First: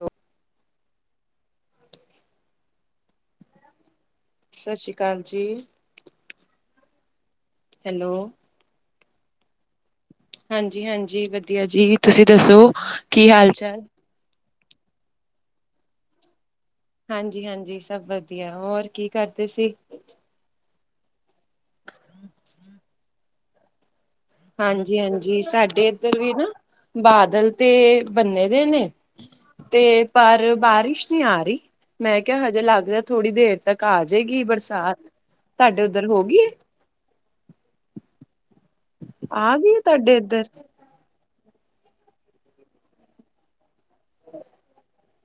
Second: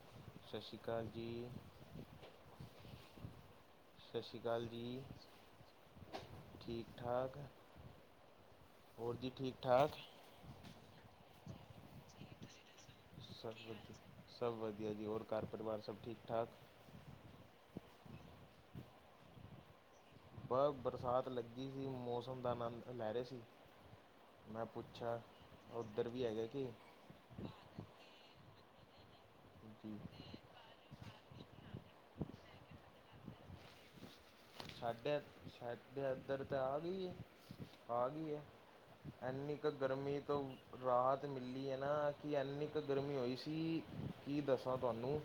ਹ ਸਤਿ ਸ਼੍ਰੀ ਅਕਾਲ ਜੀ। ਸਤਿ ਸ਼੍ਰੀ ਅਕਾਲ ਸਤਿ ਸ਼੍ਰੀ ਜੀ ਅਕਾਲ ਜੀ ਠੀਕ ਠਾਕ। ਹੈਲੋ। ਹੋਰ ਜੀ ਠੀਕ ਠਾਕ। ਹਾਂਜੀ ਹਾਂਜੀ ਵਧੀਆ ਜੀ ਤੁਸੀਂ ਦੱਸੋ ਕੀ ਹਾਲ ਸਭ ਚਾਲ ਵੀ ਸਭ ਵਧੀਆ ਜੀ ਹੋਰ ਕਰ ਪਰਵਾਰ ਸਭ ਠੀਕ ਠਾਕ ਹਾਂਜੀ ਹਾਂਜੀ ਸਭ ਵਧੀਆ ਹੋਰ ਕੀ ਕਰਦੇ ਸੀ? ਬਸ ਬਰਸਾਤ ਲੱਗੀ ਸੀ ਮੌਸਮ ਦਾ ਆਨੰਦ ਲੈ ਰਹੇ ਸੀ। ਮੈਂ ਹਾਂਜੀ ਪੁੱਛਿਆ ਹਾਂਜੀ ਸਾਡੇ ਉੱਧਰ ਇੱਧਰ ਵੀ ਨਾ ਹੈਗਾ ਕਿ ਬਾਦਲ ਤੇ ਬੰਨੇ ਰੇ ਨੇ ਤੇ ਜੀ, ਪਰ ਬਾਰਿਸ਼ ਨਹੀਂ ਆ ਰਹੀ ਮੈਂ ਕਿਹਾ ਹਜੇ ਲੱਗਦਾ ਥੋੜੀ ਦੇਰ ਤੱਕ ਆ ਜੇ ਗੀ ਬਰਸਾਤ ਸਾਡੇ ਤੁਹਾਡੇ ਉੱਧਰ ਸਾਡੇ ਹੋਗੀ ਇੱਧਰ ਏ? ਤਾਂ ਆ ਗਈ ਆ ਗਈ ਹੈ ਐਨੀ ਆ ਕੁ ਗਈ ਹੈ ਤੁਹਾਡੇ ਗਰਮੀ ਤੋਂ ਇੱਧਰ ਰਾਹਤ ਮਿਲੀ ਹੈ ਨਾ ਕਿ ਐੰਨੀ ਕੁ ਗਰਮੀ ਹੋਈ ਸੀ ਕੀ ਦੱਸਾਂ ਤੁਹਾਨੂੰ।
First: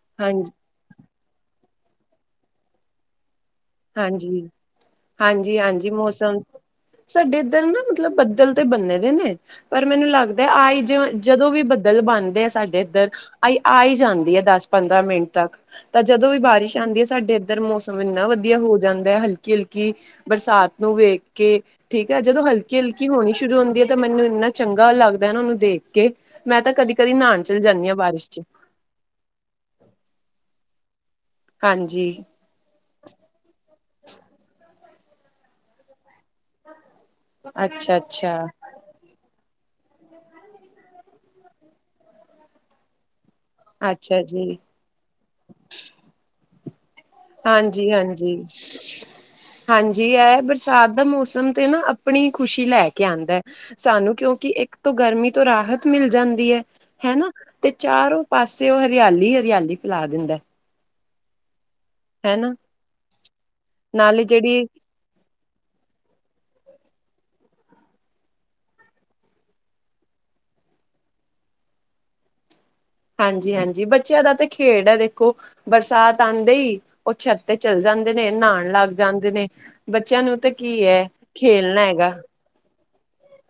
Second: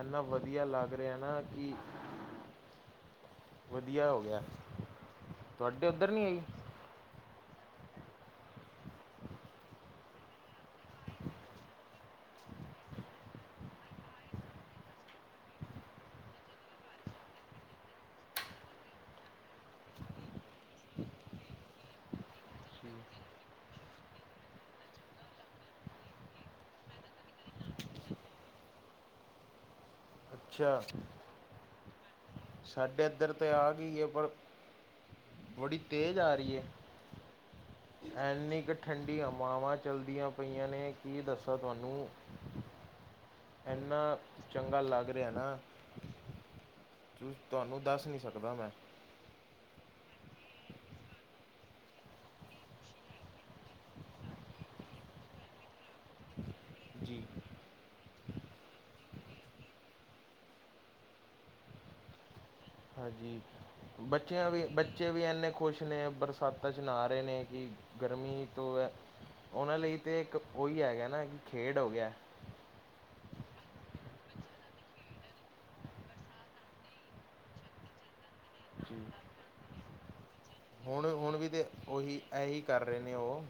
ਇੰਨਾ ਹਾਂਜੀ ਵਧੀਆ ਲੱਗ ਰਿਹਾ ਨਾ ਕਿ ਵਧੀਆ ਹੋ ਗਿਆ ਹਾਂਜੀ ਹਾਂਜੀ ਤੁਹਾਡੇ ਹਾਂਜੀ ਉੱਧਰ ਨਹੀਂ ਮੌਸਮ ਆਈ? ਸਾਡੇ ਇੱਧਰ ਨਾ ਮਤਲਬ ਬੱਦਲ ਤੇ ਬੰਨੇ ਰੇ ਨੇ ਪਰ ਮੈਨੂੰ ਲੱਗਦਾ ਆਈ ਜਿ ਜਦੋਂ ਵੀ ਬੱਦਲ ਬਣਦੇ ਆ ਸਾਡੇ ਇੱਧਰ ਆਈ ਆ ਜਾਂਦੀ ਹੈ ਦਸ ਪੰਦਰਾਂ ਮਿੰਟ ਤੱਕ। ਤਾਂ ਜਦੋਂ ਵੀ ਬਾਰਿਸ਼ ਆਂਦੀ ਹੈ ਸਾਡੇ ਇੱਧਰ ਮੌਸਮ ਇੰਨਾ ਵਧੀਆ ਹੋ ਜਾਂਦਾ ਹੈ ਹਲਕੀ ਹਲਕੀ ਬਰਸਾਤ ਨੂੰ ਵੇਖ ਕੇ ਠੀਕ ਹੈ ਜਦੋਂ ਹਲਕੀ ਹਲਕੀ ਹੋਣੀ ਸ਼ੁਰੂ ਹੁੰਦੀ ਹੈ ਤਾਂ ਮੈਨੂੰ ਇੰਨਾ ਚੰਗਾ ਲੱਗਦਾ ਉਹਨੂੰ ਦੇਖ ਕੇ। ਮੈਂ ਤਾਂ ਕਦੀ ਕਦੀ ਨਾਨ ਚਲੀ ਜਾਂਦੀ ਹਾਂ ਬਾਰਿਸ਼ ਚ। ਅੱਛਾ! ਹਾਂਜੀ! ਸਾਡੇ ਇੱਧਰ ਤੇ ਆ ਗਈ ਹੈ ਪਰ ਬੜੀ ਤੇਜ਼ ਆ ਰਹੀ ਏ! ਅੱਛਾ! ਅੱਛਾ ਐਨੀ ਕ ਠੰਡੀ ਹਵਾਵਾਂ ਚੱਲਦੀਆਂ ਪਈਆਂ ਨੇ ਕੀ ਦੱਸਾਂ ਤੁਹਾਨੂੰ! ਇੰਨਾ ਅੱਛਾ ਜੀ ਚੰਗਾ ਲੱਗ ਰਿਹਾ ਨਾ! ਤੁਹਾਨੂੰ ਹਾਂਜੀ ਦੱਸ ਨਹੀਂ ਹਾਂਜੀ! ਸਕਦਾ ਮੈਂ ਹਾਂਜੀ ਇਹ ਬਰਸਾਤ ਦਾ ਮੌਸਮ ਤੇ ਨਾ ਆਪਣੀ ਖੁਸ਼ੀ ਲੈ ਕੇ ਆਂਦਾ ਏ! ਸਾਨੂੰ ਕਿਉਂਕਿ ਇੱਕ ਤੋਂ ਗਰਮੀ ਤੋਂ ਰਾਹਤ ਮਿਲ ਜਾਂਦੀ ਹੈ। ਜੀ ਹਨਾ ਤੇ ਚਾਰੋਂ ਪਾਸੇ ਉਹ ਹਰਿਆਲੀ ਹਰਿਆਲੀ ਫੈਲਾ ਦਿੰਦਾ। ਹੈ ਨਾ। ਹਾਂਜੀ ਬੱਚਿਆਂ ਵੀ ਬ ਬੱਚੇ ਵੀ ਇੰਨੇ ਖੁਸ਼ ਨੇ ਬਰਸਾਤਾਂ ਚ ਨਾਹ ਰਹੇ ਨੇ ਕਿ ਗਰਮੀ ਤੋਂ ਏ ਉਹਨਾਂ ਲਈ ਤੇ ਇੱਕ ਉਹੀ ਹੈਗਾ ਨਾ ਕਿ ਖੇਡ ਹੋ ਗਿਆ। ਹਾਂਜੀ ਹਾਂਜੀ ਬੱਚਿਆਂ ਦਾ ਤਾਂ ਖੇਡ ਹੈ ਦੇਖੋ। ਬਰਸਾਤ ਆਂਦੇ ਇ ਉਹ ਛੱਤ ਤੇ ਚੱਲ ਜਾਂਦੇ ਨੇ ਨਾਨ। ਲੱਗ ਜੀ ਜਾਂਦੇ ਨੇ ਬੱਚਿਆਂ ਨੂੰ ਤੇ- ਹੁਣ ਹੁਣ ਵੀ ਤੇ ਉਹੀ ਇਹੀ ਕਰ ਰਹੇ ਨੇ ਉਹ।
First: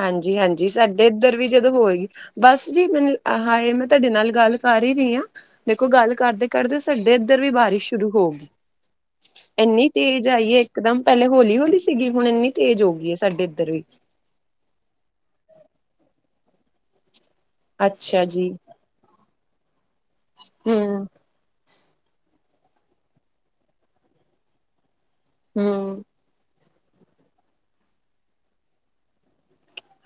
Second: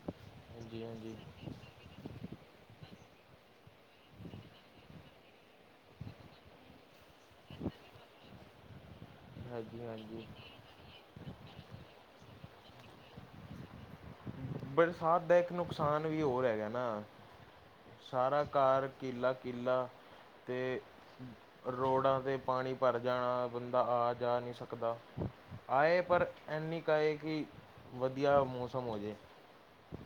ਹਾਂਜੀ ਹਾਂਜੀ ਸਾਡੇ ਇੱਧਰ ਵੀ ਜਦੋਂ ਹੋਏ ਬਸ ਜੀ ਮੈਨੂੰ ਹਾਏ ਮੈਂ ਤੁਹਾਡੇ ਨਾਲ ਗੱਲ ਕਰ ਹੀ ਰਹੀ ਹਾਂ। ਦੇਖੋ ਗੱਲ ਕਰਦੇ ਕਰਦੇ ਸਾਡੇ ਇੱਧਰ ਵੀ ਬਾਰਿਸ਼ ਸ਼ੁਰੂ ਹੋਗੀ। ਹਾਂਜੀ ਇੰਨੀ ਹਾਂਜੀ ਤੇਜ਼ ਆਈ ਏ! ਇਕਦਮ ਪਹਿਲੇ ਹੌਲੀ ਹੋਲੀ ਸੀਗੀ ਹੁਣ ਇੰਨੀ ਤੇਜ਼ ਹੋ ਗਈ ਏ ਸਾਡੇ ਇੱਧਰ ਵੀ। ਬਰਸਾਤ ਦਾ ਇੱਕ ਨੁਕਸਾਨ ਵੀ ਹੋਰ ਹੈਗਾ ਨਾ ਅੱਛਾ ਸਾਰਾ ਜੀ ਘਰ ਕਿਲਾ ਕਿਲਾ ਤੇ ਹਮ ਰੋੜਾ ਦੇ ਪਾਣੀ ਭਰ ਜਾਣਾ ਬੰਦਾ ਆ ਜਾ ਨਹੀਂ ਸਕਦਾ ਹਮ ਆਏ ਪਰ ਇੰਨੀ ਕ ਆਏ ਕਿ ਵਧੀਆ ਮੌਸਮ ਹੋ ਜੇ।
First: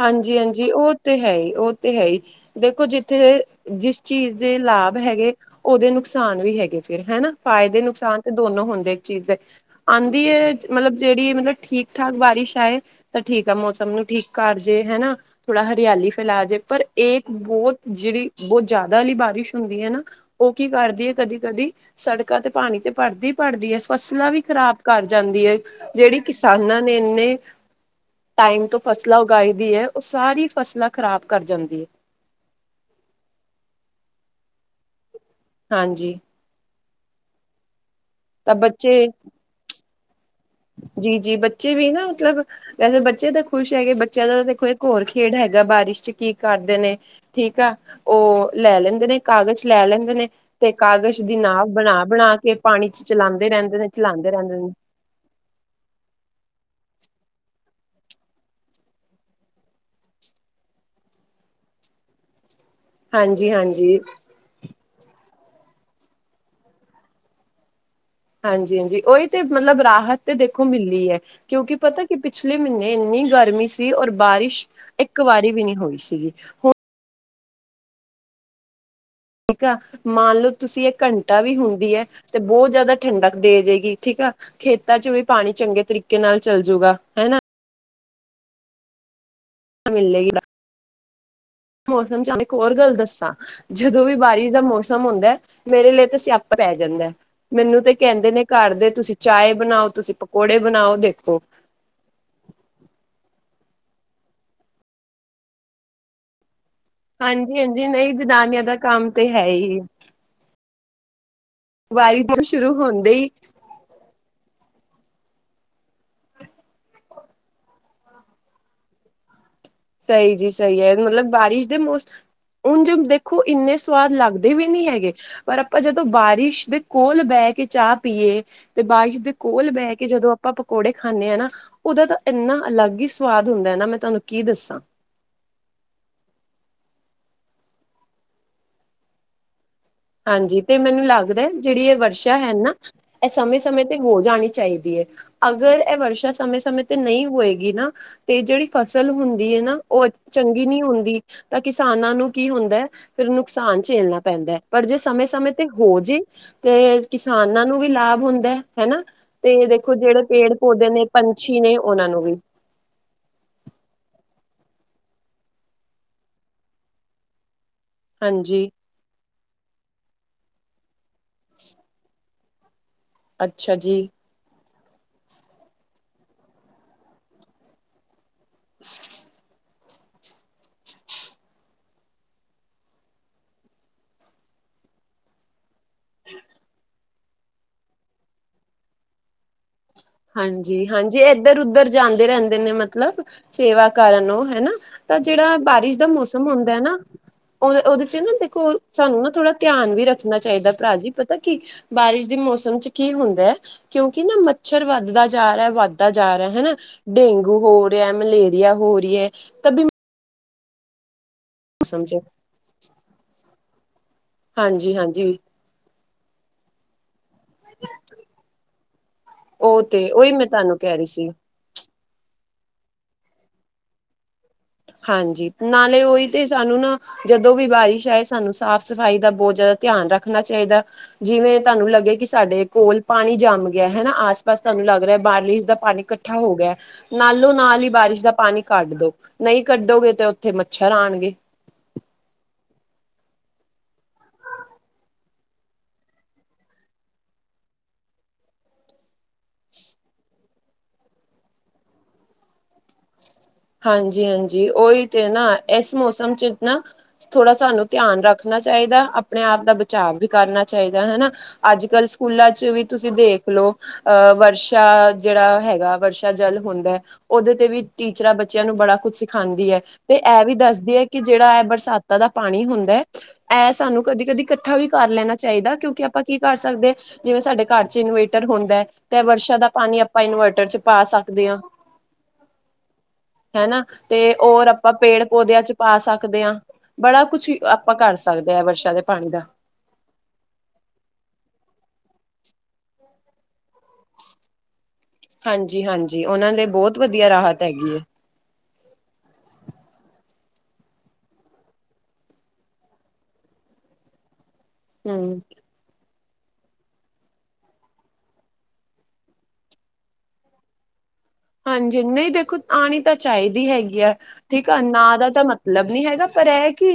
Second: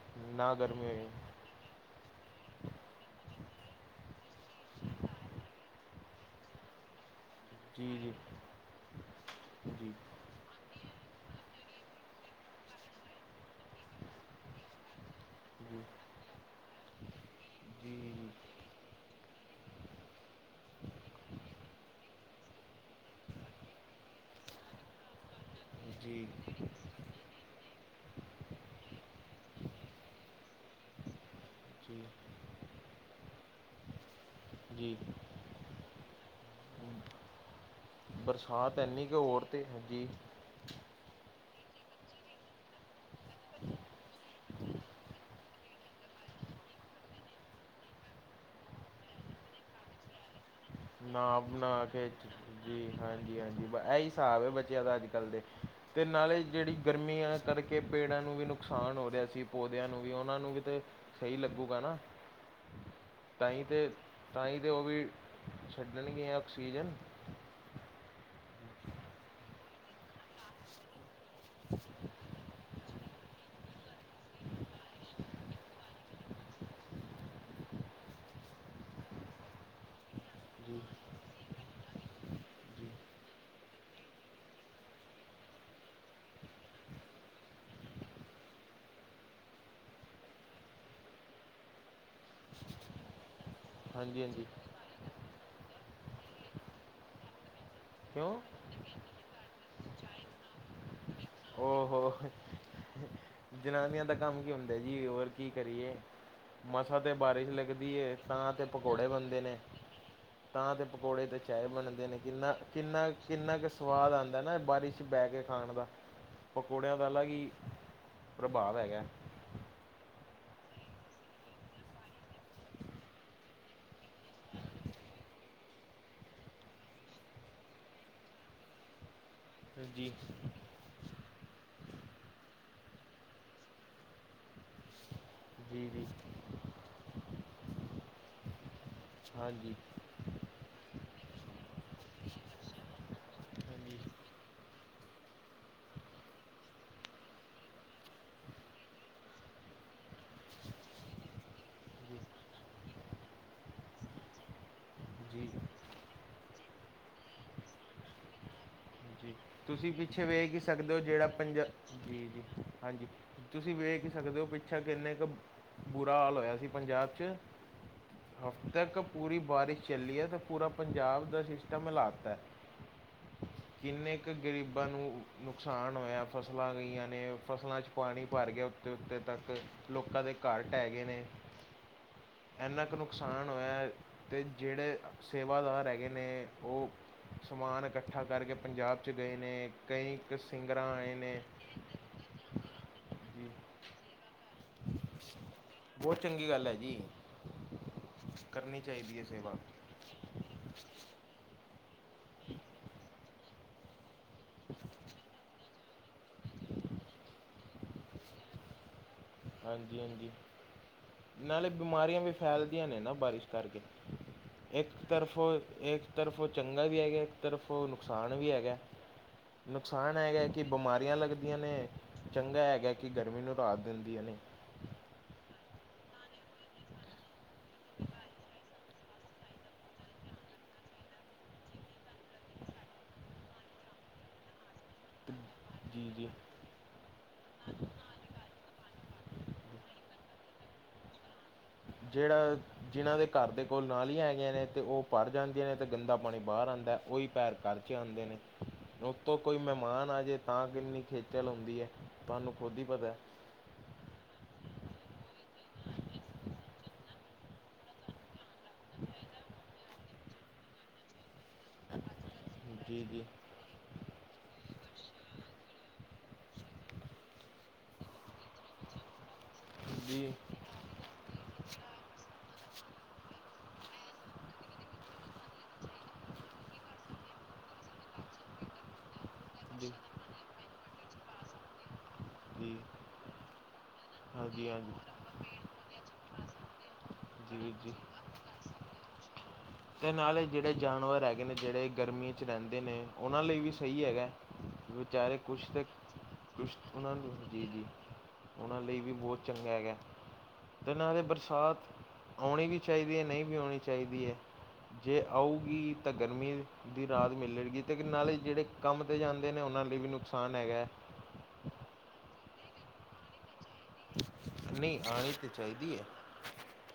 ਹਾਂਜੀ ਨਾ ਹਾਂਜੀ ਗਰਮੀ ਉਹ ਹੋਏ ਤੇ ਹੈ ਹੀ ਉਹ ਤੇ ਹੈ ਹੀ! ਦੇਖੋ ਜਿੱਥੇ ਜਿਸ ਚੀਜ਼ ਦੇ ਲਾਭ ਹੈਗੇ ਉਹਦੇ ਨੁਕਸਾਨ ਵੀ ਹੈਗੇ ਫਿਰ ਹਨਾ। ਫਾਇਦੇ ਜੀ ਜੀ ਨੁਕਸਾਨ ਤੇ ਦੋਨੋ ਹੁੰਦੇ ਇੱਕ ਚੀਜ਼ ਦੇ। ਜੀ ਆਂਦੀ ਏ ਮਤਲਬ ਜਿਹੜੀ ਮਤਲਬ ਠੀਕ ਠਾਕ ਬਾਰਿਸ਼ ਆਏ ਤਾਂ ਠੀਕ ਆ ਮੌਸਮ ਨੂੰ ਠੀਕ ਘਰ ਚ ਜੇ ਹਨਾ, ਥੋੜਾ ਜੀ ਹਰਿਆਲੀ ਫੈਲਾ ਜੇ, ਪਰ ਇਹ ਬਹੁਤ ਜੀ ਜਿਹੜੀ ਬਹੁਤ ਜ਼ਿਆਦਾ ਵਾਲੀ ਬਾਰਿਸ਼ ਹੁੰਦੀ ਹੈ ਨਾ, ਉਹ ਕੀ ਕਰਦੀ ਹੈ ਕਦੀ-ਕਦੀ ਸੜਕਾਂ ਤੇ ਪਾਣੀ ਤੇ ਭਰਦੀ-ਭਰਦੀ ਹੈ, ਫਸਲਾਂ ਵੀ ਖ਼ਰਾਬ ਕਰ ਜਾਂਦੀ ਹੈ। ਜਿਹੜੀ ਜੀ ਕਿਸਾਨਾਂ ਨੇ ਇਨੇ ਟਾਈਮ ਤੋਂ ਫਸਲ ਫਸਲਾਂ ਉਗਾਈ ਦੀ ਹੈ, ਉਹ ਸਾਰੀ ਫਸਲਾਂ ਖ਼ਰਾਬ ਕਰ ਜਾਂਦੀ ਹੈ। ਹ ਜੀ! ਹਾਂਜੀ! ਤਾਂ ਬਰਸਾਤ ਇੰਨੀ ਬੱਚੇ ਕੁ ਹੋਰ ਤੇ ਹੈਜੀ ਜੀ ਜੀ, ਬੱਚੇ ਵੀ ਨਾ, ਮਤਲਬ ਵੈਸੇ ਬੱਚੇ ਤਾਂ ਖੁਸ਼ ਹੈਗੇ, ਬੱਚਿਆਂ ਦਾ ਦੇਖੋ ਇੱਕ ਹੋਰ ਖੇਡ ਹੈਗਾ, ਬਾਰਿਸ਼ ਚ ਕੀ ਕਰਦੇ ਨੇ? ਠੀਕ ਆ, ਉਹ ਲੈ ਲੈਂਦੇ ਨੇ, ਕਾਗਜ਼ ਲੈ ਲੈਂਦੇ ਨੇ। ਤੇ ਕਾਗਜ਼ ਦੀ ਨਾ ਨਾਵ ਬਣਾ [inaudible] ਜੀ ਬਣਾ ਕੇ ਪਾਣੀ ਚ ਹਾਂਜੀ, ਚਲਾਉਂਦੇ ਹਾਂਜੀ! ਰਹਿੰਦੇ ਨੇ ਇਹਹੀ ਚਲਾਉਂਦੇ ਹਿਸਾਬ ਹੈ ਰਹਿੰਦੇ ਨੇ ਬੱਚਿਆਂ ਦਾ ਅੱਜ-ਕੱਲ੍ਹ ਦੇ। ਅਤੇ ਨਾਲੇ, ਜਿਹੜੀ ਗਰਮੀਆਂ ਕਰਕੇ ਪੇੜਾਂ ਨੂੰ ਵੀ ਨੁਕਸਾਨ ਹੋ ਰਿਹਾ ਸੀ, ਪੌਦਿਆਂ ਨੂੰ ਵੀ, ਉਹਨਾਂ ਨੂੰ ਵੀ ਤਾਂ ਸਹੀ ਲੱਗੇਗਾ ਨਾ, ਹਾਂਜੀ ਤਾਂਹੀ ਤਾਂ, ਹਾਂਜੀ ਤਹੀ ਤਾਂ ਉਹ ਵੀ ਛੱਡਣ ਗ ਆਕਸੀਜਨ। ਹਾਂਜੀ ਹਾਂਜੀ, ਉਹੀ ਤੇ ਮਤਲਬ ਰਾਹਤ ਤੇ ਦੇਖੋ ਮਿਲਨੀ ਹੈ ਕਿਉਂਕਿ ਪਤਾ, ਕਿ ਪਿਛਲੇ ਮਹੀਨੇ ਇੰਨੀ ਗਰਮੀ ਸੀ। ਔਰ ਬਾਰਿਸ਼ ਇੱਕ ਵਾਰੀ ਵੀ ਨਹੀਂ ਹੋਈ ਸੀਗੀ ਹੁਣ। ਠੀਕ ਆ ਮੰਨ ਲਓ ਜੀ ਤੁਸੀਂ ਇਹ ਘੰਟਾ ਵੀ ਹੁੰਦੀ ਹੈ। ਤੇ ਬਹੁਤ ਜੀ ਜਿਆਦਾ ਠੰਡਕ ਦੇ ਜਾਏਗੀ ਠੀਕ ਆ। ਖੇਤਾਂ ਚ ਵੀ ਪਾਣੀ ਚੰਗੇ ਤਰੀਕੇ ਨਾਲ ਚੱਲਜੂਗਾ ਹਨਾ। ਮਿਲਲੇਗੀ ਮੌਸਮ ਚ ਇੱਕ ਹੋਰ ਗੱਲ ਦੱਸਾਂ। ਜਦੋਂ ਵੀ ਹਾਂਜੀ ਹਾਂਜੀ ਬਾਰਿਸ਼ ਦਾ ਮੌਸਮ ਹੁੰਦਾ ਮੇਰੇ ਲਈ ਤਾਂ ਸਿਆਪ ਪੈ ਜਾਂਦਾ ਮੈਨੂੰ। ਤੇ ਕਹਿੰਦੇ ਕਿਉਂ ਨੇ ਘਰ ਦੇ ਤੁਸੀਂ ਚਾਏ ਬਣਾਓ ਤੁਸੀਂ ਪਕੌੜੇ ਬਣਾਓ ਦੇਖੋ। ਹੋੋ ਉਹ। ਜਨਾਨੀਆਂ ਦਾ ਕੰਮ ਕੀ ਹੁੰਦਾ ਜੀ ਹੋਰ ਕੀ ਕਰੀਏ। ਮਸਾਂ ਤੇ ਬਾਰਿਸ਼ ਹਾਂਜੀ ਹਾਂਜੀ ਲੱਗਦੀ ਨਹੀਂ ਹੈ ਤਾਂ ਚਾਹ ਜਨਾਨੀਆਂ ਤੇ ਦਾ ਪਕੌੜੇ ਕੰਮ ਤੇ ਬਣਦੇ ਹੈ ਨੇ ਹੀ ਤਾਂ ਚਾਹ ਤੇ ਪਕੌੜੇ ਤੇ। ਚਾਏ ਬਣਦੇ ਨੇ, ਬਾਰਿਸ਼ ਕਿੰਨਾ, ਸ਼ੁਰੂ ਕਿੰਨਾ, ਹੁੰਦੇ ਹੀ ਕਿੰਨਾ ਕੁ ਸਵਾਦ ਆਉਂਦਾ ਨਾ, ਬਾਰਿਸ਼ ਬਹਿ ਕੇ ਖਾਣ ਦਾ। ਪਕੌੜਿਆਂ ਦਾ ਅਲਗ ਹੀ ਪ੍ਰਭਾਵ ਹੈਗਾ। ਸਹੀ ਜੀ, ਸਹੀ ਹੈ, ਮਤਲਬ ਬਾਰਿਸ਼ ਦੇ ਮੌਸਮ ਹੁਣ ਜ ਦੇਖੋ ਇੰਨੇ ਸਵਾਦ ਲੱਗਦੇ ਵੀ ਨਹੀਂ ਹੈਗੇ। ਪਰ ਆਪਾਂ ਜਦੋਂ ਬਾਰਿਸ਼ ਦੇ ਕੋਲ ਬਹਿ ਕੇ ਚਾਹ ਪੀਏ, ਤੇ ਬਾਰਿਸ਼ ਦੇ ਕੋਲ ਬਹਿ ਕੇ ਜੀ ਜਦੋਂ ਆਪਾਂ ਪਕੌੜੇ ਖਾਂਦੇ ਆ ਨਾ, ਉਹਦਾ ਤਾਂ ਇੰਨਾ ਅਲੱਗ ਹੀ ਸਵਾਦ ਹੁੰਦਾ ਹੈ ਨਾ, ਮੈਂ ਤੁਹਾਨੂੰ ਕੀ ਦੱਸਾਂ! [inaudible] ਜੀ ਜੀ ਹਾਂਜੀ। ਹਾਂਜੀ, ਤੇ ਮੈਨੂੰ ਲੱਗਦਾ ਜਿਹੜੀ ਇਹ ਵਰਸ਼ਾ ਹੈ ਨਾ ਇਹ ਸਮੇਂ-ਸਮੇਂ ਤੇ ਹਾਂਜੀ ਹੋ ਜਾਣੀ ਚਾਹੀਦੀ ਹੈ। ਅਗਰ ਇਹ ਵਰਸ਼ਾ ਸਮੇਂ-ਸਮੇਂ ਤੇ ਨਹੀਂ ਹੋਏਗੀ ਨਾ ਤੇ ਜਿਹੜੀ ਫਸਲ ਹੁੰਦੀ ਹੈ ਨਾ, ਉਹ ਚੰਗੀ ਨੀ ਹੁੰਦੀ। ਤਾਂ ਕਿਸਾਨਾਂ ਜੀ ਨੂੰ ਕੀ ਹੁੰਦਾ ਫਿਰ ਨੁਕਸਾਨ ਝੇਲਣਾ ਪੈਂਦਾ ਹੈ। ਪਰ ਜੇ ਸਮੇਂ ਜੀ ਸਮੇਂ ਤੇ ਹੋ ਜੇ ਤੇ ਕਿਸਾਨਾਂ ਨੂੰ ਵੀ ਲਾਭ ਹੁੰਦਾ ਹਨਾ। ਜੀ ਤੇ ਤੁਸੀਂ ਦੇਖੋ ਜਿਹੜੇ ਪਿੱਛੇ ਪੇੜ ਵੇਖ ਹੀ ਪੌਦੇ ਸਕਦੇ ਹੋ ਨੇ ਜਿਹੜਾ ਪੰਜ ਪੰਛੀ ਨੇ ਉਹਨਾਂ ਜੀ ਨੂੰ ਵੀ ਜੀ ਹਾਂਜੀ। ਤੁਸੀਂ ਵੇਖ ਸਕਦੇ ਹੋ ਪਿੱਛਾ ਕਿੰਨੇ ਕੁ ਬੁਰਾ ਹਾਲ ਹੋਇਆ ਸੀ ਪੰਜਾਬ 'ਚ। ਹਾਂਜੀ ਹਫ਼ਤਾ ਕ ਪੂਰੀ ਬਾਰਿਸ਼ ਚੱਲਹੀ ਹੈ ਤਾਂ। ਪੂਰਾ ਪੰਜਾਬ ਦਾ ਸਿਸਟਮ ਹਲਾਤ ਅੱਛਾ ਜੀ ਕਿੰਨੇ ਕੁ ਕਿ ਗਰੀਬਾਂ ਨੂੰ ਨੁਕਸਾਨ ਹੋਇਆ ਫਸਲਾਂ ਗਈਆਂ ਨੇ ਫਸਲਾਂ 'ਚ। ਪਾਣੀ ਭਰ ਗਿਆ ਉੱਤੇ ਉੱਤੇ ਤੱਕ ਲੋਕਾਂ ਦੇ ਘਰ ਢਹਿ ਗਏ ਨੇ। ਇੰਨਾ ਕੁ ਨੁਕਸਾਨ ਹੋਇਆ। ਅਤੇ ਜਿਹੜੇ ਸੇਵਾਦਾਰ ਹੈਗੇ ਨੇ ਉਹ ਸਮਾਨ ਇਕੱਠਾ ਕਰਕੇ ਪੰਜਾਬ ੱਚ ਗਏ ਨੇ ਕਈ ਕ ਹਾਂਜੀ ਸਿੰਗਰਾਂ ਆਏ ਹਾਂਜੀ ਨੇ। ਇੱਧਰ ਉਧਰ ਜਾਂਦੇ ਰਹਿੰਦੇ ਨੇ ਮਤਲਬ, ਜੀ ਸੇਵਾ ਕਰਨ ਉਹ ਹਨਾ। ਤਾਂ ਜਿਹੜਾ ਬਾਰਿਸ਼, ਦਾ ਬਹੁਤ ਮੌਸਮ ਚੰਗੀ ਗੱਲ ਹੁੰਦਾ ਹੈ ਨਾ। ਜੀ ਉਹ ਉਹਦੇ ਚ ਨਾ ਦੇਖੋ, ਕਰਨੀ ਚਾਹੀਦੀ ਸਾਨੂੰ ਹੈ ਨਾ ਥੋੜਾ ਸੇਵਾ ਧਿਆਨ ਵੀ ਰੱਖ। ਰਖਣਾ ਚਾਹੀਦਾ। ਭਰਾ ਜੀ ਪਤਾ ਕੀ ਬਾਰਿਸ਼ ਦੇ ਮੌਸਮ ਚ ਕੀ ਹੁੰਦਾ ਹੈ। ਕਿਉਂਕਿ ਨਾ। ਮੱਛਰ ਵੱਧਦਾ ਜਾ ਰਿਹਾ- ਵੱਧਦਾ ਜਾ ਰਿਹਾ ਹਨਾ। ਡੇਂਗੂ ਹੋ ਰਿਹਾ, ਮਲੇਰੀਆ ਹੋ ਰਹੀ ਹੈ। ਤਾਂ ਵੀ ਹਾਂਜੀ- ਹਾਂਜੀ। ਨਾਲੇ ਮੌਸਮ ਬਿਮਾਰੀਆਂ ਚ ਵੀ ਫੈਲਦੀਆਂ ਨੇ ਨਾ ਬਾਰਿਸ਼ ਕਰਕੇ। ਇੱਕ ਹਾਂਜੀ ਹਾਂਜੀ ਤਰਫੋਂ ਇੱਕ ਤਰਫ ਉਹ ਚੰਗਾ ਵੀ ਹੈਗਾ। ਇਕ ਤਰਫੋ ਨੁਕਸਾਨ ਵੀ ਹੈਗਾ। ਉਹ ਤੇ ਨੁਕਸਾਨ ਏ ਉਹੀ ਹੈਗਾ ਮੈਂ ਕਿ ਤੁਹਾਨੂੰ ਕਹਿ ਰਹੀ ਬਿਮਾਰੀਆਂ ਸੀ ਲੱਗਦੀਆਂ। ਨੇ ਚੰਗਾ ਹੈਗਾ ਕਿ, ਗਰਮੀ ਨੂੰ ਰਾਤ ਦਿੰਦੀਆਂ ਨੇ। ਹਾਂਜੀ, ਨਾਲੇ ਉਹੀ ਤੇ ਸਾਨੂੰ ਨਾ ਜਦੋਂ ਵੀ ਬਾਰਿਸ਼ ਆਏ। ਸਾਨੂੰ ਸਾਫ਼ ਸਫ਼ਾਈ ਦਾ ਬਹੁਤ ਜ਼ਿਆਦਾ ਧਿਆਨ ਰੱਖਣਾ ਚਾਹੀਦਾ। ਜਿਵੇਂ ਤੁਹਾਨੂੰ ਲੱਗੇ ਕਿ ਸਾਡੇ ਕੋਲ ਪਾਣੀ ਜੰਸ ਗਿਆ। ਹਨਾ, ਆਸ- ਪਾਸ ਤੁਹਾਨੂੰ ਲੱਗ। ਲੱਗ ਰਿਹਾ ਬਾਰਿਸ਼ ਦਾ ਪਾਣੀ ਜੀ ਜੀ ਇਕੱਠਾ ਹੋ ਗਿਆ। ਨਾਲੋਂ- ਨਾਲ ਹੀ ਬਾਰਿਸ਼ ਦਾ ਪਾਣੀ ਕੱਢ ਦੋ। ਨਹੀਂ ਕੱਢੋਗੇ ਤੇ ਉੱਥੇ ਮੱਛਰ ਆਉਣਗੇ। ਜਿਹੜਾ ਜਿਨਾਂ ਦੇ ਘਰ ਦੇ ਕੋਲ ਨਾਲੀਆਂ ਹੈਗੀਆਂ ਨੇ। ਤੇ ਉਹ ਭਰ ਜਾਂਦੀਆਂ ਨੇ ਤੇ ਗੰਦਾ ਪਾਣੀ ਬਾਹਰ ਆਉਂਦਾ। ਉਹੀ ਪੈਰ ਘਰ ਚ ਆਉਂਦੇ ਨੇ। ਉੱਤੋਂ ਕੋਈ ਮਹਿਮਾਨ ਆ ਜਾਵੇ। ਤਾਂ ਕਿੰਨੀ ਖੇਚਲ ਹੁੰਦੀ ਹੈ, ਤੁਹਾਨੂੰ ਖੁਦ ਹੀ ਪਤਾ। ਹਾਂਜੀ- ਹਾਂਜੀ ਉਹੀ ਤੇ ਨਾ। ਇਸ ਮੌਸਮ ਚ ਨਾ ਥੋੜਾ ਸਾਨੂੰ। ਧਿਆਨ ਰੱਖਣਾ ਚਾਹੀਦਾ। ਆਪਣੇ ਆਪ ਦਾ ਬਚਾਅ ਵੀ ਕਰਨਾ ਚਾਹੀਦਾ, ਹਨਾ। ਅੱਜ ਕੱਲ ਸਕੂਲਾਂ ਚ ਵੀ ਜੀ ਤੁਸੀਂ ਜੀ ਦੇਖ ਲਓ। ਅਹ ਵਰਸ਼ਾ ਜਿਹੜਾ ਹੈਗਾ, ਵਰਸ਼ਾ ਜਲ ਹੁੰਦਾ ਉਹਦੇ ਤੇ ਵੀ ਟੀਚਰਾਂ ਬੱਚਿਆਂ ਨੂੰ ਬੜਾ ਕੁੱਝ ਸਿਖਾਉਂਦੀ ਹੈ। ਤੇ ਜੀ ਇਹ ਵੀ ਦੱਸਦੀ ਹੈ, ਕਿ ਜਿਹੜਾ ਇਹ ਬਰਸਾਤਾਂ ਦਾ ਪਾਣੀ ਹੁੰਦਾ ਹੈ ਇਹ ਸਾਨੂੰ ਕਦੀ- ਕਦੀ ਇਕੱਠਾ ਵੀ ਕਰ ਲੈਣਾ ਚਾਹੀਦਾ। ਕਿਉਂਕਿ ਆਪਾਂ ਕੀ ਕਰ ਸਕਦੇ ਜਿਵੇਂ ਸਾਡੇ ਘਰ ਚ ਇਨਵੇਰਟਰ ਹੁੰਦਾ ਹੈ। ਤੇ ਵਰਸ਼ਾ ਦਾ ਜੀ ਪਾਣੀ ਆਪਾਂ ਇਨਵਰਟਰ ਚ ਪਾ ਸਕਦੇ ਹਾਂ। ਹੂੰ। ਹਨਾ, ਤੇ ਹੋਰ ਆਪਾਂ ਪੇੜ- ਪੌਦਿਆਂ ਚ ਪਾ ਸਕਦੇ ਹਾਂ। ਬੜਾ ਕੁਛ ਜੀ ਜੀ ਆਪਾਂ ਕਰ ਸਕਦੇ ਹਾਂ। ਵਰਸ਼ਾ ਦੇ ਪਾਣੀ ਦਾ। ਅਤੇ ਨਾਲੇ ਜਿਹੜੇ ਜਾਨਵਰ ਹੈਗੇ ਨੇ। ਜਿਹੜੇ ਗਰਮੀਆਂ ਚ ਰਹਿੰਦੇ ਨੇ। ਉਹਨਾਂ ਲਈ ਵੀ ਸਹੀ ਹੈਗਾ। ਵਿਚਾਰੇ ਕੁਛ ਤੇ ਹਾਂਜੀ ਹਾਂਜੀ ਉਹਨਾਂ ਲਈ ਕੁਸ਼ ਬਹੁਤ ਉਨਾਂ ਵਧੀਆ ਨੂੰ, ਰਾਹਤ ਜੀ- ਜੀ। ਹੈਗੀ ਹੈ ਉਹਨਾਂ ਲਈ ਵੀ, ਬਹੁਤ ਚੰਗਾ ਹੈਗਾ। ਤੇ ਨਾਲ ਇਹ ਬਰਸਾਤ ਆਉਣੀ ਵੀ ਚਾਹੀਦੀ ਹੈ। ਨਹੀਂ ਵੀ ਆਉਣੀ ਚਾਹੀਦੀ ਹੈ। ਜੇ ਹਮ ਆਊਗੀ। ਤਾਂ ਗਰਮੀ ਦੀ ਰਾਤ ਮਿਲੇਗੀ, ਤੇ ਨਾਲੇ ਜਿਹੜੇ ਕੰਮ ਤੇ ਜਾਂਦੇ ਨੇ, ਉਹਨਾਂ ਲਈ ਵੀ ਨੁਕਸਾਨ ਹੈਗਾ ਹੈ। ਹਾਂਜੀ, ਨਹੀਂ ਦੇਖੋ ਆਉਣੀ ਤਾਂ ਚਾਹੀਦੀ ਹੈਗੀ ਆ। ਠੀਕ ਆ, ਨਹੀਂ ਨਾ ਦਾ ਆਉਣੀ ਤਾਂ ਮਤਲਬ ਚਾਹੀਦੀ ਹੈ ਨੀ ਹੈਗਾ। ਪਰ ਇਹ ਕਿ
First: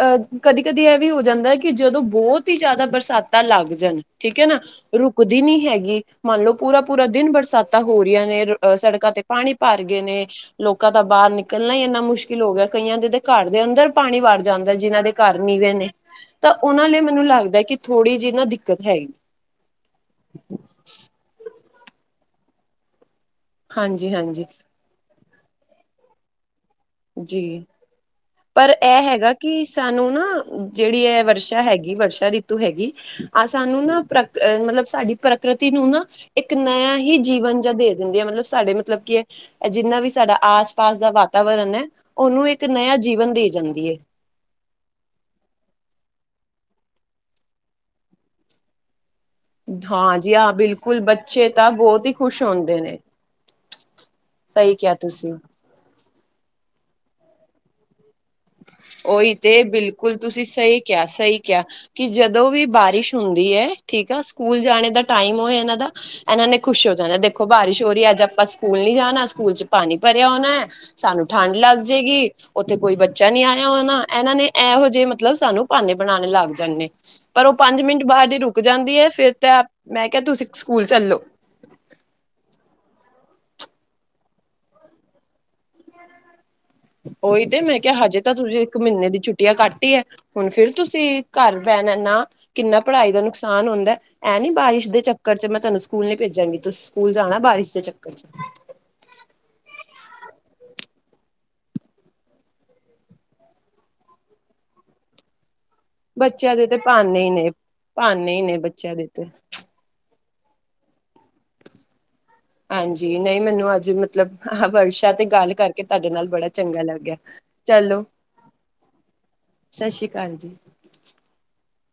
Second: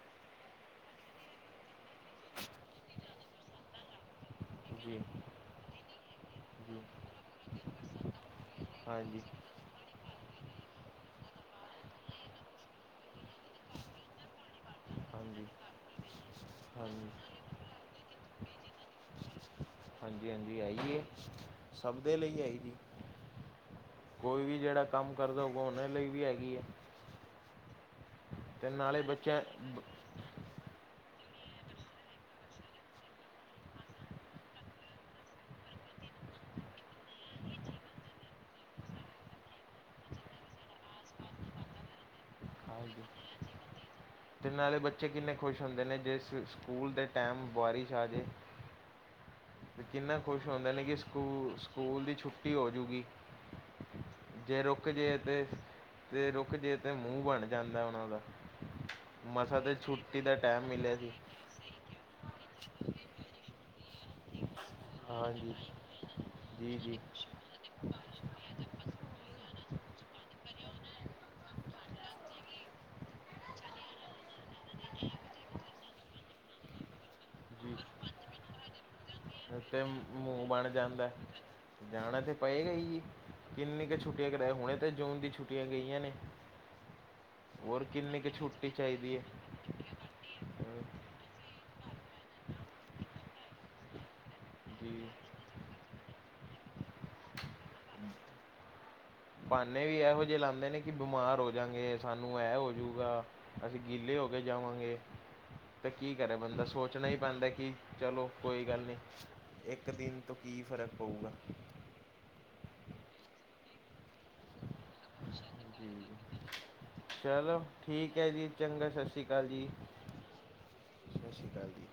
ਅਹ ਕਦੀ- ਕਦੀ ਇਹ ਵੀ ਹੋ ਜਾਂਦਾ ਕਿ, ਜਦੋਂ ਬਹੁਤ ਹੀ ਜ਼ਿਆਦਾ ਬਰਸਾਤਾਂ ਲੱਗ ਜਾਣ। ਠੀਕ ਹੈ ਨਾ, ਜੀ ਰੁਕਦੀ ਨੀ ਹੈਗੀ। ਮੰਨ ਲਓ ਜੀ ਪੂਰਾ- ਪੂਰਾ ਦਿਨ ਬਰਸਾਤਾਂ ਹੋ ਰਹੀਆਂ ਨੇ। ਸੜਕਾਂ ਹਾਂਜੀ ਹਾਂਜੀ ਤੇ ਪਾਣੀ ਭਰ ਗਏ ਨੇ। ਲੋਕਾਂ ਦਾ ਬਾਹਰ ਨਿਕਲਣਾ ਹੀ ਇੰਨਾ ਮੁਸ਼ਕਿਲ ਹੋ ਗਿਆ। ਕਈਆਂ ਦੇ ਘਰ ਦੇ ਅੰਦਰ ਪਾਣੀ ਵਰ ਜਾਂਦਾ। ਜਿਹਨਾਂ ਦੇ ਘਰ ਹਾਂਜੀ ਨੀਵੇਂ ਨੇ ਤਾਂ ਉਹਨਾਂ ਲਈ ਮੈਨੂੰ ਲੱਗਦਾ ਕਿ, ਥੋੜੀ ਜਿਹੀ ਨਾ ਦਿੱਕਤ ਹੈਗੀ। ਹਾਂਜੀ- ਹਾਂਜੀ। ਸਭ ਦੇ ਲਈ ਹੈ ਜੀ, ਹਾਂਜੀ ਕੋਈ ਹਾਂਜੀ ਵੀ ਜਿਹੜਾ ਕੰਮ ਕਰਦਾ ਹੋਗਾ। ਉਹਨਾਂ ਲਈ ਵੀ ਹੈਗੀ ਆ। ਜੀ, ਪਰ ਨਾਲੇ ਇਹ ਹੈਗਾ ਬੱਚਿਆਂ ਕਿ ਸਾਨੂੰ ਨਾ ਜਿਹੜੀ ਹੈ ਵਰਸ਼ਾ ਹੈਗੀ। ਵਰਸ਼ਾ ਰੀਤੂ ਹੈਗੀ ਆਹ ਸਾਨੂੰ ਨਾ ਮਤਲਬ, ਸਾਡੀ ਪ੍ਰਕਿਰਤੀ ਨੂੰ ਨਾ ਇੱਕ ਨਇਆ ਹੀ ਜੀਵਨ ਜਾਂ ਦੇ ਦਿੰਦੀ ਆ। ਮਤਲਬ ਸਾਡੇ ਮਤਲਬ ਕੀ ਹੈ। ਜਿੰਨਾ ਵੀ ਸਾਡਾ ਆਸ- ਪਾਸ ਦਾ ਵਾਤਾਵਰਨ ਹੈ। ਉਹਨੂੰ ਇੱਕ ਨਇਆ ਜੀਵਨ ਦੇ ਜਾਂਦੀ ਹੈ। ਅਤੇ ਨਾਲੇ ਬੱਚੇ ਕਿੰਨੇ ਖੁਸ਼ ਹੁੰਦੇ ਨੇ ਜੇ ਸਕੂਲ ਦੇ ਟਾਈਮ ਬਾਰਿਸ਼ ਆ ਜਾਵੇ ਅਤੇ ਹਾਂ ਕਿੰਨਾ ਜੀ ਖੁਸ਼ ਹਾਂ ਹੁੰਦੇ ਨੇ ਕਿ ਬਿਲਕੁਲ ਬੱਚੇ ਸਕੂਲ ਤਾਂ ਸਕੂਲ ਬਹੁਤ ਹੀ ਦੀ ਖੁਸ਼ ਛੁੱਟੀ ਹੋ ਹੁੰਦੇ ਨੇ ਜੂਗੀ। ਜੇ ਸਹੀ ਰੁਕ ਕਿਹਾ ਜੇ ਤੁਸੀਂ ਤੇ, ਤੇ ਰੁਕ ਜੇ ਤੇ ਮੂੰਹ ਬਣ ਜਾਂਦਾ ਉਹਨਾਂ ਦਾ। ਉਓਹੀ ਮਸਾਂ ਤੇ ਬਿਲਕੁਲ ਛੁੱਟੀ ਦਾ ਤੁਸੀਂ ਟਾਈਮ ਸਹੀ ਮਿਲਿਆ ਕਿਹਾ ਸੀ ਸਹੀ ਸਹੀ ਕਿਆ ਕਿ ਜਦੋਂ ਵੀ ਬਾਰਿਸ਼ ਹੁੰਦੀ ਹੈ ਠੀਕ ਆ ਸਕੂਲ ਜਾਣੇ ਦਾ ਟਾਈਮ ਉਹ ਹਾਂਜੀ ਇਹਨਾਂ ਦਾ ਇਹਨਾਂ ਨੇ ਜੀ ਖੁਸ਼ ਹੋ ਜੀ ਕੇ ਦੇ ਦੇਖੋ ਬਾਰਿਸ਼ ਹੋ ਰਹੀ ਹੈ ਅੱਜ ਆਪਾਂ ਸਕੂਲ ਨੀ ਜਾਣਾ ਸਕੂਲ ਚ ਪਾਣੀ ਭਰਿਆ ਹੋਣਾ ਹੈ ਸਾਨੂੰ ਠੰਢ ਲੱਗ ਜਾਏਗੀ ਉੱਥੇ ਕੋਈ ਬੱਚਾ ਨਹੀਂ ਆਇਆ ਹੋਣਾ ਇਹਨਾਂ ਨੇ। ਇਹੋ ਜਿਹੇ ਮਤਲਬ ਸਾਨੂੰ ਬਹਾਨੇ ਬਣਾਉਣ ਲੱਗ ਜਾਂਦੇ ਨੇ ਪਰ ਉਹ ਪੰਜ ਮਿੰਟ ਬਾਅਦ ਜ ਰੁਕ ਜਾਂਦੀ ਹੈ ਫਿਰ ਐਸ ਤਾਂ ਟਾਈਮ ਮੈਂ ਤੇੇ ਕਿਹਾ ਮੂੰਹ ਤੁਸੀਂ ਬਣ ਸਕੂਲ ਜਾਂਦਾ। ਚੱਲੋ ਜਾਣਾ ਤਾਂ ਪਏਗਾ ਹੀ, ਕਿੰਨੀ ਕੁ ਛੁੱਟੀਆਂ ਕਰਾਏ ਹੁਣੇ ਤਾਂ ਜੂਨ ਦੀ ਛੁੱਟੀਆਂ ਗਈਆਂ ਨੇ। [unintelligible] ਉਹੀ ਤੇ ਮੈਂ ਹੋਰ ਕਿਹਾ ਹਜੇ ਕਿੰਨੀ ਕੁ ਤਾਂ ਤੁਸੀਂ ਛੁੱਟੀ ਇੱਕ ਮਹੀਨੇ ਚਾਹੀਦੀ ਦੀ ਹੈ ਛੁੱਟੀਆਂ ਘੱਟ ਹੀ ਹੈ ਹੁਣ ਫਿਰ ਤੁਸੀਂ ਘਰ ਬਹਿਣ ਏ ਨਾ, ਕਿੰਨਾ ਪੜ੍ਹਾਈ ਦਾ ਨੁਕਸਾਨ ਹੁੰਦਾ। ਐਂ ਨੀ ਬਾਰਿਸ਼ ਦੇ ਜੀ ਚੱਕਰ ਚ ਮੈਂ ਤੁਹਾਨੂੰ ਸਕੂਲ ਨੀ ਭੇਜਾਂਗੀ ਤੁਸੀ ਸਕੂਲ ਜਾਣਾ ਬਾਰਿਸ਼ ਦੇ ਚੱਕਰ ਚ। ਬਹਾਨੇ ਵੀ ਇਹੋ ਜਿਹੇ ਲਾਂਦੇ ਨੇ ਕਿ ਬੀਮਾਰ ਹੋ ਜਾਂਗੇ ਸਾਨੂੰ ਇਹ ਹੋਜੂਗਾ ਅਸੀਂ ਗਿੱਲੇ ਹੋ ਕੇ ਜਾਵਾਂਗੇ। ਤੇ ਕੀ ਕਰੇ ਬੱਚਿਆਂ ਬੰਦਾ ਦੇ ਤੇ ਸੋਚਣਾ ਹੀ ਭਾਨੇ ਪੈਂਦਾ ਨੇ ਕਿ ਚਲੋ ਭਾਨੇ ਹੀ ਨੇ ਕੋਈ ਗੱਲ ਬੱਚਿਆਂ ਨੀ। ਦੇ ਤੇ ਇੱਕ ਦਿਨ ਤੋਂ ਕੀ ਫ਼ਰਕ ਪਊਗਾ। ਹਾਂਜੀ ਨਹੀਂ ਮੈਨੂੰ ਅੱਜ ਮਤਲਬ। ਹਾਂ ਵਟਸਐਪ ਤੇ ਗੱਲ ਕਰਕੇ ਜੀ ਤੁਹਾਡੇ ਨਾਲ ਬੜਾ ਚੰਗਾ ਲੱਗਿਆ, ਚਲੋ। ਠੀਕ ਹੈ ਜੀ ਚੰਗਾ ਸਤਿ ਸ਼੍ਰੀ ਅਕਾਲ ਜੀ। ਸਤਿ ਸ੍ਰੀ ਅਕਾਲ ਜੀ ਸਤਿ ਸ਼੍ਰੀ ਅਕਾਲ ਜੀ